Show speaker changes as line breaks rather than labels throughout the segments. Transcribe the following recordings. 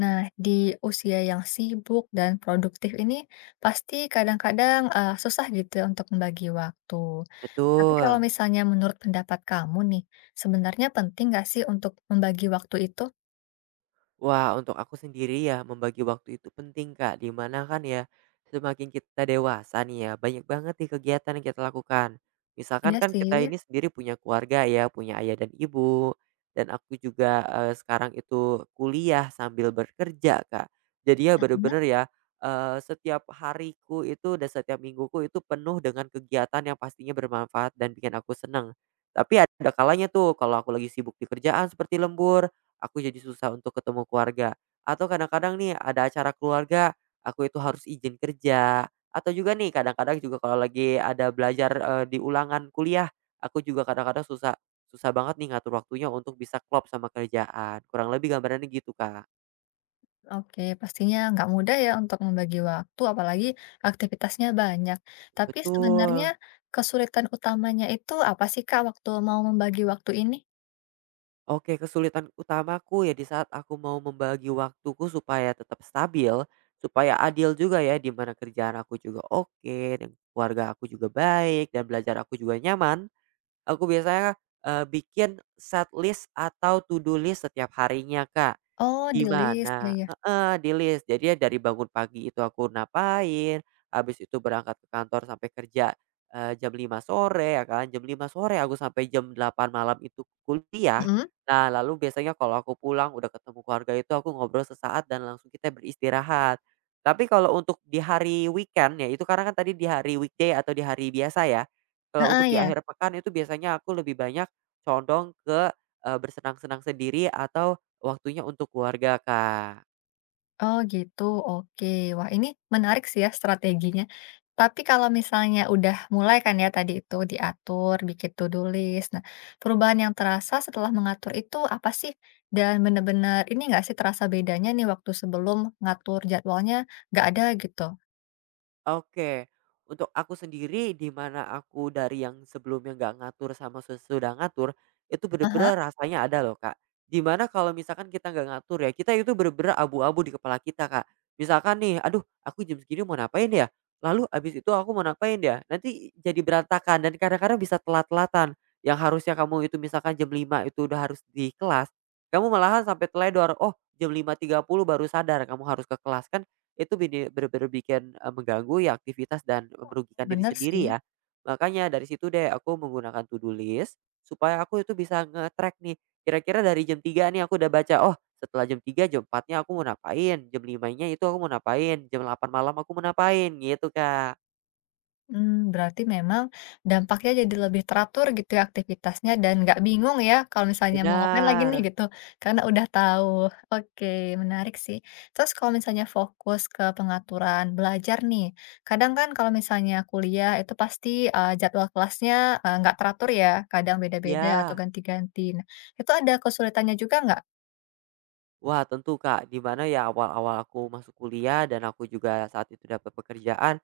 Nah, di usia yang sibuk dan produktif ini pasti kadang-kadang, susah gitu ya untuk membagi waktu. Tapi kalau
Betul.
misalnya menurut pendapat kamu nih, sebenarnya penting nggak sih untuk membagi waktu itu?
Wah, untuk aku sendiri ya membagi waktu itu penting, Kak. Di mana kan ya semakin kita dewasa nih ya, banyak banget nih kegiatan yang kita lakukan. Misalkan
Iya
kan kita
sih.
ini sendiri punya keluarga ya, punya ayah dan ibu. Dan aku juga sekarang itu kuliah sambil bekerja, Kak. Jadi ya
Mhm.
bener-bener ya setiap hariku itu dan setiap mingguku itu penuh dengan kegiatan yang pastinya bermanfaat dan bikin aku seneng. Tapi ada kalanya tuh kalau aku lagi sibuk di kerjaan seperti lembur aku jadi susah untuk ketemu keluarga. Atau kadang-kadang nih ada acara keluarga, aku itu harus izin kerja. Atau juga nih kadang-kadang juga kalau lagi ada belajar, di ulangan kuliah, aku juga kadang-kadang susah susah banget nih ngatur waktunya untuk bisa klop sama kerjaan. Kurang lebih gambarannya gitu, Kak.
Oke, pastinya nggak mudah ya untuk membagi waktu apalagi aktivitasnya banyak. Tapi sebenarnya
Betul.
kesulitan utamanya itu apa sih, Kak, waktu mau membagi waktu ini?
Oke, kesulitan utamaku ya di saat aku mau membagi waktuku supaya tetap stabil, supaya adil juga ya, di mana kerjaan aku juga oke, dan keluarga aku juga baik, dan belajar aku juga nyaman. Aku biasanya bikin set list atau to do list setiap harinya, Kak.
Oh,
Di
di-list, ya
mana
ya.
heeh, di-list. Jadi ya dari bangun pagi itu aku ngapain, habis itu berangkat ke kantor sampai kerja, jam 5 sore ya kan, jam 5 sore aku sampai jam 8 malam itu kuliah.
Mhm,
Nah, lalu biasanya kalau aku pulang udah ketemu keluarga itu aku ngobrol sesaat dan langsung kita beristirahat. Tapi kalau untuk di hari weekend ya, itu karena kan tadi di hari weekday atau di hari biasa ya. Kalau
heeh,
untuk di
ya.
akhir pekan itu biasanya aku lebih banyak condong ke bersenang-senang sendiri atau waktunya untuk keluarga, Kak.
Oh gitu, oke. Wah, ini menarik sih ya strateginya. Tapi kalau misalnya udah mulai kan ya tadi itu diatur, bikin to-do list. Nah, perubahan yang terasa setelah mengatur itu apa sih? Dan bener-bener ini nggak sih terasa bedanya nih waktu sebelum ngatur jadwalnya nggak ada gitu?
Oke, untuk aku sendiri di mana aku dari yang sebelumnya nggak ngatur sama sesudah ngatur, itu
Aha,
bener-bener rasanya ada loh, Kak. Di mana kalau misalkan kita nggak ngatur ya, kita itu bener-bener abu-abu di kepala kita, Kak. Misalkan nih, aduh, aku jam segini mau ngapain ya? Lalu abis itu aku mau ngapain ya? Nanti jadi berantakan dan kadang-kadang bisa telat-telatan. Yang harusnya kamu itu misalkan jam 5 itu udah harus di kelas, kamu malahan sampai teledor, oh jam 5.30 baru sadar kamu harus ke kelas kan itu bener-bener bikin mengganggu ya aktivitas dan merugikan diri
bener
sendiri
sih.
ya. Makanya dari situ deh aku menggunakan to do list, supaya aku itu bisa nge-track nih, kira-kira dari jam 3 nih aku udah baca, oh setelah jam 3 jam 4-nya aku mau ngapain, jam 5.00-nya itu aku mau ngapain, jam 8 malam aku mau ngapain, gitu, Kak.
Hmm, berarti memang dampaknya jadi lebih teratur gitu ya aktivitasnya dan nggak bingung ya kalau misalnya mau ngapain lagi nih
Benar,
gitu, karena udah tahu. Oke, menarik sih. Terus kalau misalnya fokus ke pengaturan belajar nih, kadang kan kalau misalnya kuliah itu pasti, jadwal kelasnya, nggak teratur ya, kadang beda-beda atau
ya.
ganti-ganti. Nah, itu ada kesulitannya juga nggak?
Wah, tentu, Kak, di mana ya awal-awal aku masuk kuliah dan aku juga saat itu dapat pekerjaan.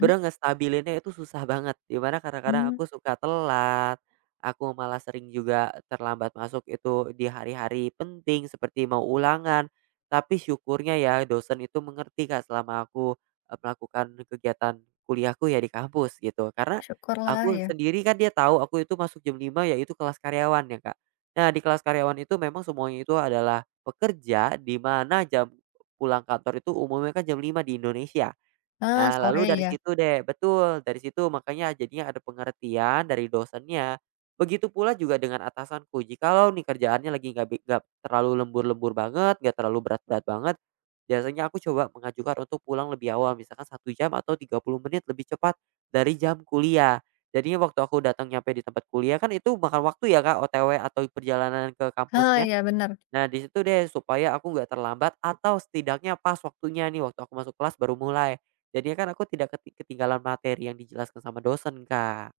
Mhm,
ngestabilinnya itu susah banget, dimana kadang-kadang
mmm,
aku suka telat, aku malah sering juga terlambat masuk itu di hari-hari penting seperti mau ulangan. Tapi syukurnya ya dosen itu mengerti, Kak, selama aku melakukan kegiatan kuliahku ya di kampus gitu. Karena
syukurlah
aku
ya.
sendiri kan dia tahu aku itu masuk jam 5, yaitu kelas karyawan ya, Kak. Nah, di kelas karyawan itu memang semuanya itu adalah pekerja, di mana jam pulang kantor itu umumnya kan jam 5 di Indonesia.
Ah,
Nah, lalu
sore
dari
ya?
situ deh betul, dari situ makanya jadinya ada pengertian dari dosennya. Begitu pula juga dengan atasanku, jikalau nih kerjaannya lagi nggak terlalu lembur-lembur banget, nggak terlalu berat-berat banget, biasanya aku coba mengajukan untuk pulang lebih awal, misalkan 1 jam atau 30 menit lebih cepat dari jam kuliah. Jadinya waktu aku datang nyampe di tempat kuliah kan itu makan waktu ya, Kak, OTW atau perjalanan ke
Ah
kampusnya.
ya, benar.
Nah, di situ deh supaya aku nggak terlambat atau setidaknya pas waktunya nih, waktu aku masuk kelas baru mulai. Jadinya kan aku tidak ketinggalan materi yang dijelaskan sama dosen, Kak.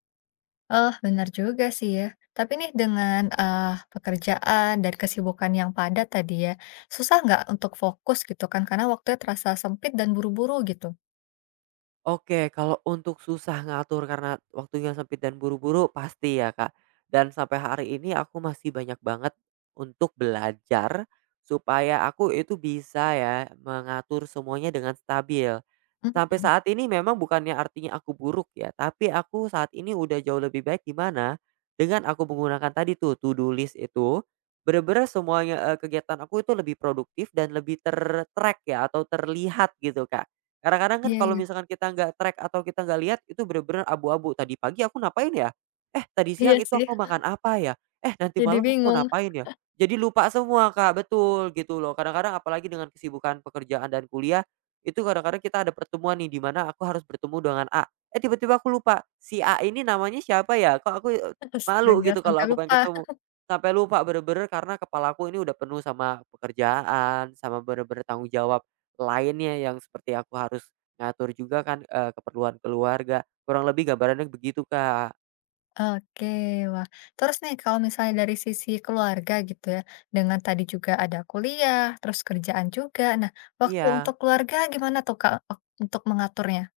Oh, benar juga sih ya. Tapi nih dengan, pekerjaan dan kesibukan yang padat tadi ya, susah nggak untuk fokus gitu kan karena waktunya terasa sempit dan buru-buru gitu?
Oke, kalau untuk susah ngatur karena waktunya sempit dan buru-buru pasti ya, Kak. Dan sampai hari ini aku masih banyak banget untuk belajar supaya aku itu bisa ya mengatur semuanya dengan stabil. Sampai
Mhm,
saat ini memang bukannya artinya aku buruk ya, tapi aku saat ini udah jauh lebih baik di mana dengan aku menggunakan tadi tuh to do list itu bener-bener semuanya, kegiatan aku itu lebih produktif dan lebih ter-track ya atau terlihat gitu, Kak. Kadang-kadang kan
iya
kalau
iya.
misalkan kita nggak track atau kita nggak lihat itu bener-bener abu-abu, "Tadi pagi aku ngapain ya? Eh, tadi
Iya
siang itu
sih,
aku makan apa ya? Eh, nanti
jadi
malam aku
bingung.
ngapain ya?" Jadi lupa semua, Kak, betul, gitu loh. Kadang-kadang apalagi dengan kesibukan pekerjaan dan kuliah, itu kadang-kadang kita ada pertemuan nih di mana aku harus bertemu dengan A, eh, tiba-tiba aku lupa, "Si A ini namanya siapa ya? Kok aku malu
Astaga,
gitu kalau
sampai
aku pengen
lupa.
ketemu." Sampai lupa bener-bener karena kepalaku ini udah penuh sama pekerjaan, sama bener-bener tanggung jawab. Lainnya yang seperti aku harus ngatur juga kan keperluan keluarga. Kurang lebih gambarannya begitu, Kak.
Oke, wah. Terus nih kalau misalnya dari sisi keluarga gitu ya, dengan tadi juga ada kuliah, terus kerjaan juga. Nah, waktu untuk
Iya.
keluarga gimana tuh, Kak, ok untuk mengaturnya?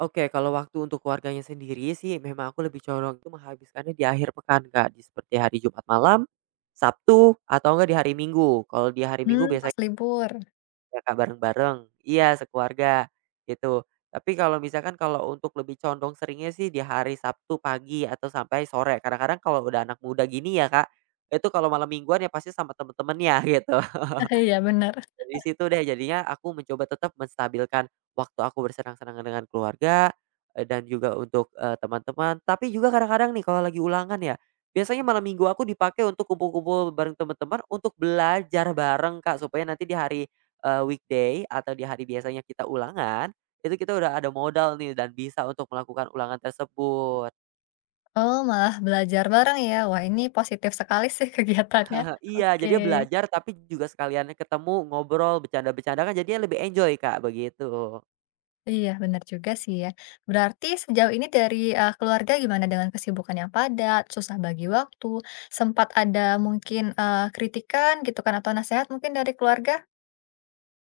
Oke, kalau waktu untuk keluarganya sendiri sih memang aku lebih condong itu menghabiskannya di akhir pekan, Kak, di seperti hari Jumat malam, Sabtu, atau enggak di hari Minggu. Kalau di hari Minggu
Mmm,
biasanya
pas libur.
Kakak bareng-bareng? Iya, sekeluarga, gitu. Tapi kalau misalkan kalau untuk lebih condong seringnya sih di hari Sabtu pagi atau sampai sore. Kadang-kadang kalau udah anak muda gini ya, Kak, itu kalau malam mingguan ya pasti sama temen-temennya gitu.
Iya, benar.
Dari situ deh jadinya aku mencoba tetap menstabilkan waktu aku bersenang-senang dengan keluarga, dan juga untuk teman-teman. Tapi juga kadang-kadang nih kalau lagi ulangan ya, biasanya malam minggu aku dipakai untuk kumpul-kumpul bareng teman-teman untuk belajar bareng, Kak, supaya nanti di hari weekday atau di hari biasanya kita ulangan, itu kita udah ada modal nih dan bisa untuk melakukan ulangan tersebut.
Oh, malah belajar bareng ya? Wah, ini positif sekali sih kegiatannya.
He iya,
Oke.
jadinya belajar tapi juga sekalian ketemu, ngobrol, bercanda-bercanda kan jadinya lebih enjoy, Kak, begitu.
Iya, benar juga sih ya. Berarti sejauh ini dari, keluarga gimana dengan kesibukan yang padat, susah bagi waktu, sempat ada mungkin, kritikan gitu kan atau nasihat mungkin dari keluarga?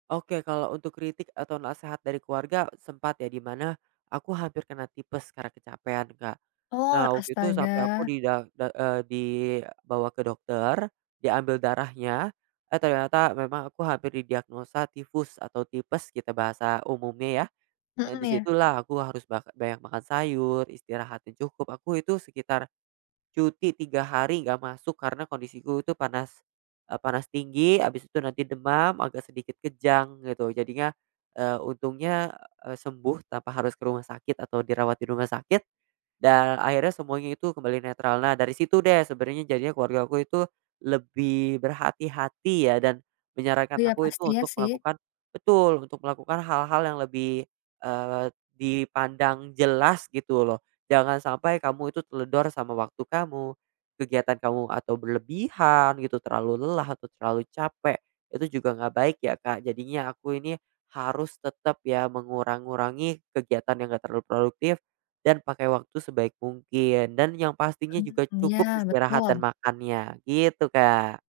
Oke, kalau untuk kritik atau nasihat dari keluarga sempat ya, di mana aku hampir kena tipes karena kecapean, Kak.
Oh,
Nah, waktu itu sampai aku
astaga.
dibawa ke dokter, diambil darahnya, eh, ternyata memang aku hampir didiagnosa tifus atau tipes kita bahasa umumnya ya. Nah,
Mhm, ya.
disitulah aku harus banyak makan sayur, istirahat yang cukup, aku itu sekitar cuti 3 hari nggak masuk karena kondisiku itu panas tinggi, habis itu nanti demam, agak sedikit kejang gitu. Jadinya, untungnya, sembuh tanpa harus ke rumah sakit atau dirawat di rumah sakit, dan akhirnya semuanya itu kembali netral. Nah, dari situ deh sebenarnya jadinya keluarga aku itu lebih berhati-hati ya dan menyarankan
Iya,
aku itu
pastinya
untuk
sih.
melakukan betul, untuk melakukan hal-hal yang lebih, eee, dipandang jelas gitu loh. Jangan sampai kamu itu teledor sama waktu kamu, kegiatan kamu atau berlebihan gitu, terlalu lelah atau terlalu capek, itu juga nggak baik ya, Kak. Jadinya aku ini harus tetap ya mengurang-ngurangi kegiatan yang nggak terlalu produktif dan pakai waktu sebaik mungkin dan yang pastinya juga
Mmm, iya,
cukup istirahat
betul.
dan makannya, gitu, Kak.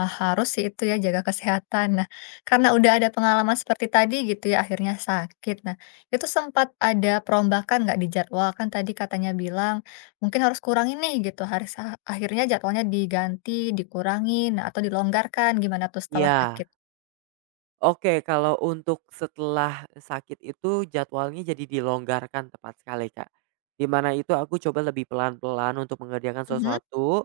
Ah, harus sih itu ya jaga kesehatan. Nah, karena udah ada pengalaman seperti tadi gitu ya akhirnya sakit. Nah, itu sempat ada perombakan nggak di jadwal? Kan tadi katanya bilang mungkin harus kurangin nih gitu. Harus akhirnya jadwalnya diganti, dikurangin nah, atau dilonggarkan gimana tuh setelah
Iya.
sakit?
Oke, kalau untuk setelah sakit itu jadwalnya jadi dilonggarkan tepat sekali, Kak. Di mana itu aku coba lebih pelan-pelan untuk mengerjakan
Mhm.
sesuatu,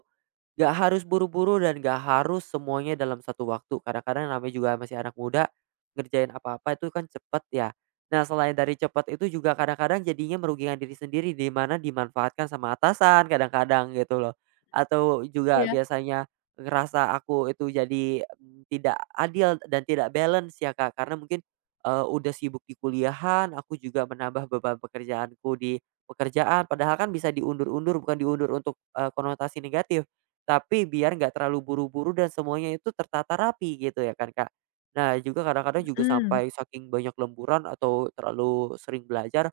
gak harus buru-buru dan gak harus semuanya dalam satu waktu. Kadang-kadang namanya juga masih anak muda, ngerjain apa-apa itu kan cepet ya. Nah, selain dari cepet itu juga kadang-kadang jadinya merugikan diri sendiri di mana dimanfaatkan sama atasan kadang-kadang gitu loh. Atau juga
Iya.
biasanya ngerasa aku itu jadi tidak adil dan tidak balance ya, Kak, karena mungkin udah sibuk di kuliahan, aku juga menambah beban pekerjaanku di pekerjaan padahal kan bisa diundur-undur, bukan diundur untuk konotasi negatif tapi biar nggak terlalu buru-buru dan semuanya itu tertata rapi gitu ya kan, Kak. Nah juga kadang-kadang juga
Mm.
sampai saking banyak lemburan atau terlalu sering belajar,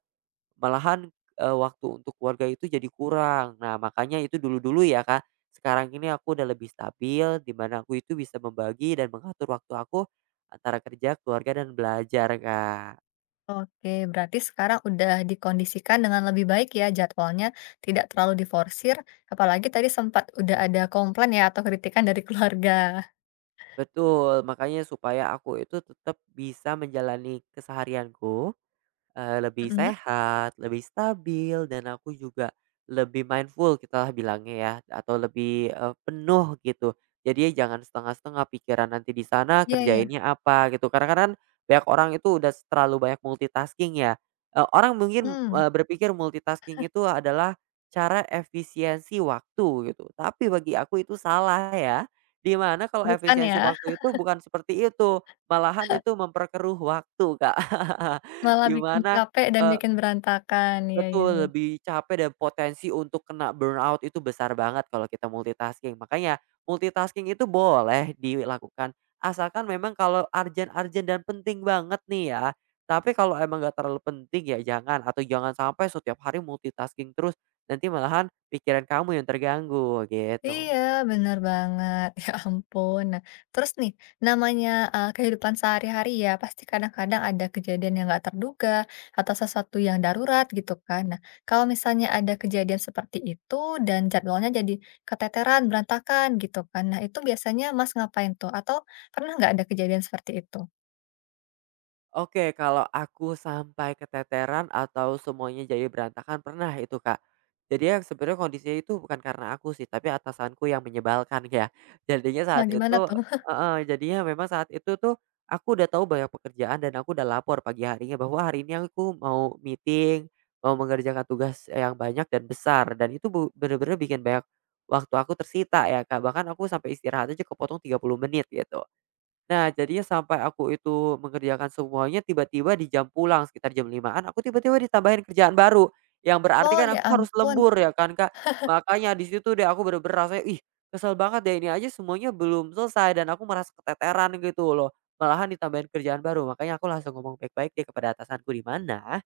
malahan, waktu untuk keluarga itu jadi kurang. Nah, makanya itu dulu-dulu ya, Kak, sekarang ini aku udah lebih stabil, di mana aku itu bisa membagi dan mengatur waktu aku antara kerja, keluarga, dan belajar, Kak.
Oke, berarti sekarang udah dikondisikan dengan lebih baik ya jadwalnya, tidak terlalu diforsir, apalagi tadi sempat udah ada komplain ya atau kritikan dari keluarga.
Betul, makanya supaya aku itu tetap bisa menjalani keseharianku lebih
Mhm.
sehat, lebih stabil, dan aku juga lebih mindful kita lah bilangnya ya, atau lebih penuh gitu. Jadi ya jangan setengah-setengah pikiran nanti di sana,
Iya, iya.
kerjainnya apa gitu. Karena kan banyak orang itu udah terlalu banyak multitasking ya. Orang mungkin,
Mmm,
eee, berpikir multitasking itu adalah cara efisiensi waktu gitu, tapi bagi aku itu salah ya. Di mana kalau
bukan
efisiensi
ya,
waktu itu bukan seperti itu, malahan itu memperkeruh waktu, Kak.
malah
Di
bikin
mana
capek dan
eee,
bikin berantakan, iya iya iya.
betul lebih capek dan potensi untuk kena burnout itu besar banget kalau kita multitasking. Makanya multitasking itu boleh dilakukan, asalkan memang kalau urgent-urgent dan penting banget nih ya. Tapi kalau emang nggak terlalu penting ya jangan, atau jangan sampai setiap hari multitasking terus, nanti malahan pikiran kamu yang terganggu, gitu.
Iya, bener banget, ya ampun. Nah, terus nih, namanya, kehidupan sehari-hari ya, pasti kadang-kadang ada kejadian yang nggak terduga, atau sesuatu yang darurat gitu kan. Nah, kalau misalnya ada kejadian seperti itu, dan jadwalnya jadi keteteran, berantakan gitu kan. Nah, itu biasanya Mas ngapain tuh? Atau pernah nggak ada kejadian seperti itu?
Oke, kalau aku sampai keteteran atau semuanya jadi berantakan pernah itu, Kak. Jadi yang sebenarnya kondisinya itu bukan karena aku sih, tapi atasanku yang menyebalkan ya. Jadinya
Nah,
saat itu
gimana tuh?
heeh, jadinya memang saat itu tuh aku udah tahu banyak pekerjaan dan aku udah lapor pagi harinya bahwa hari ini aku mau meeting, mau mengerjakan tugas yang banyak dan besar dan itu bener-bener bikin banyak waktu aku tersita ya, Kak. Bahkan aku sampai istirahat aja kepotong 30 menit gitu. Nah, jadinya sampai aku itu mengerjakan semuanya, tiba-tiba di jam pulang sekitar jam 5-an aku tiba-tiba ditambahin kerjaan baru, yang berarti
Oh,
kan
ya
aku harus
ampun.
lembur ya kan, Kak. Makanya di situ deh aku bener-bener rasanya, ih, kesel banget deh ini aja semuanya belum selesai dan aku merasa keteteran gitu loh, malahan ditambahin kerjaan baru. Makanya aku langsung ngomong baik-baik deh kepada atasanku, "Di mana?"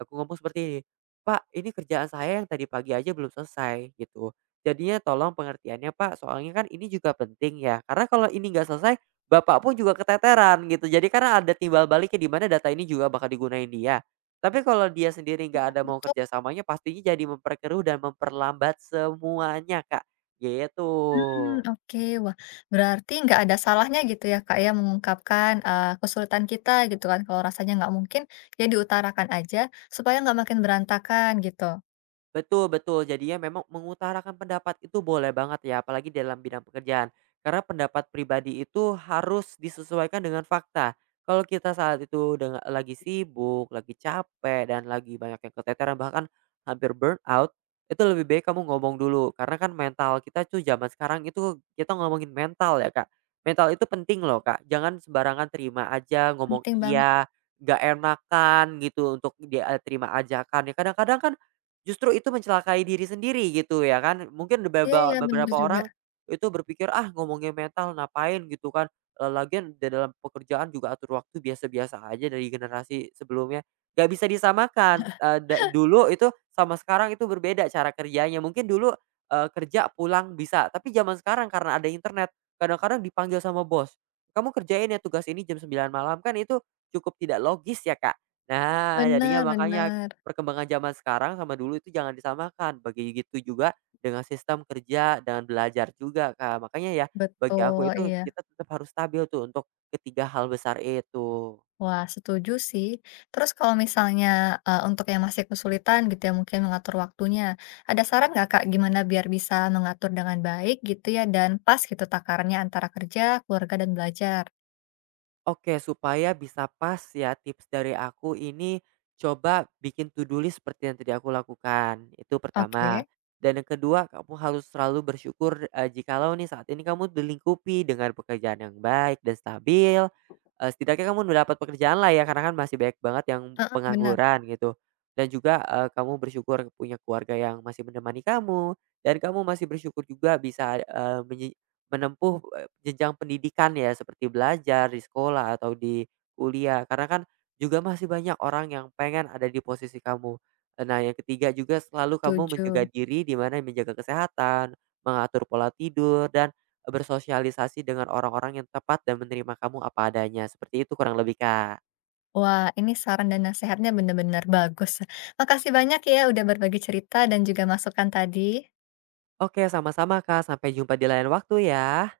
Aku ngomong seperti ini, "Pak, ini kerjaan saya yang tadi pagi aja belum selesai," gitu. "Jadinya tolong pengertiannya, Pak, soalnya kan ini juga penting ya, karena kalau ini nggak selesai, Bapak pun juga keteteran," gitu. Jadi karena ada timbal baliknya di mana data ini juga bakal digunain dia. Tapi kalau dia sendiri nggak ada mau
Betul.
kerjasamanya, pastinya jadi memperkeruh dan memperlambat semuanya, Kak, gitu.
Mmm, oke. Wah, berarti nggak ada salahnya gitu ya, Kak, ya, mengungkapkan, kesulitan kita gitu kan, kalau rasanya nggak mungkin, ya diutarakan aja supaya nggak makin berantakan gitu.
Betul, betul, jadinya memang mengutarakan pendapat itu boleh banget ya, apalagi dalam bidang pekerjaan. Karena pendapat pribadi itu harus disesuaikan dengan fakta. Kalau kita saat itu dengan lagi sibuk, lagi capek, dan lagi banyak yang keteteran, bahkan hampir burnout, itu lebih baik kamu ngomong dulu. Karena kan mental kita tuh zaman sekarang itu kita ngomongin mental ya, Kak. Mental itu penting loh, Kak, jangan sembarangan terima aja, ngomong
Penting banget.
iya, gak enakan gitu untuk dia terima ajakan. Ya kadang-kadang kan justru itu mencelakai diri sendiri gitu ya kan, mungkin
Iya iya, bener
beberapa
juga.
orang itu berpikir, "Ah, ngomongin metal ngapain," gitu kan, lagian di dalam pekerjaan juga atur waktu biasa-biasa aja dari generasi sebelumnya, nggak bisa disamakan, eee, da dulu itu sama sekarang itu berbeda cara kerjanya, mungkin dulu, kerja pulang bisa, tapi zaman sekarang karena ada internet, kadang-kadang dipanggil sama bos, "Kamu kerjain ya tugas ini jam 9 malam," kan itu cukup tidak logis ya, Kak. Nah, jadinya
Bener
makanya
bener.
perkembangan zaman sekarang sama dulu itu jangan disamakan, begitu juga dengan sistem kerja dan belajar juga, Kak. Makanya ya, bagi aku
Betul,
itu
iya.
kita tetap harus stabil tuh untuk ketiga hal besar itu.
Wah, setuju sih. Terus kalau misalnya, untuk yang masih kesulitan gitu ya, mungkin mengatur waktunya, ada saran nggak, Kak, gimana biar bisa mengatur dengan baik gitu ya dan pas gitu takarannya antara kerja, keluarga, dan belajar?
Oke, supaya bisa pas ya tips dari aku ini coba bikin to do list seperti yang tadi aku lakukan. Itu pertama.
Oke.
Dan yang kedua, kamu harus selalu bersyukur jikalau nih saat ini kamu dilingkupi dengan pekerjaan yang baik dan stabil. Setidaknya kamu mendapat pekerjaan lah ya karena kan masih banyak banget yang
Heeh, bener,
pengangguran gitu. Dan juga kamu bersyukur punya keluarga yang masih menemani kamu dan kamu masih bersyukur juga bisa menempuh, jenjang pendidikan ya seperti belajar di sekolah atau di kuliah karena kan juga masih banyak orang yang pengen ada di posisi kamu. Nah, yang ketiga juga selalu kamu
setuju.
menjaga diri di mana menjaga kesehatan, mengatur pola tidur dan bersosialisasi dengan orang-orang yang tepat dan menerima kamu apa adanya, seperti itu kurang lebih, Kak.
Wah, ini saran dan nasihatnya benar-benar bagus. Makasih banyak ya udah berbagi cerita dan juga masukan tadi.
Oke, sama-sama, Kak, sampai jumpa di lain waktu ya.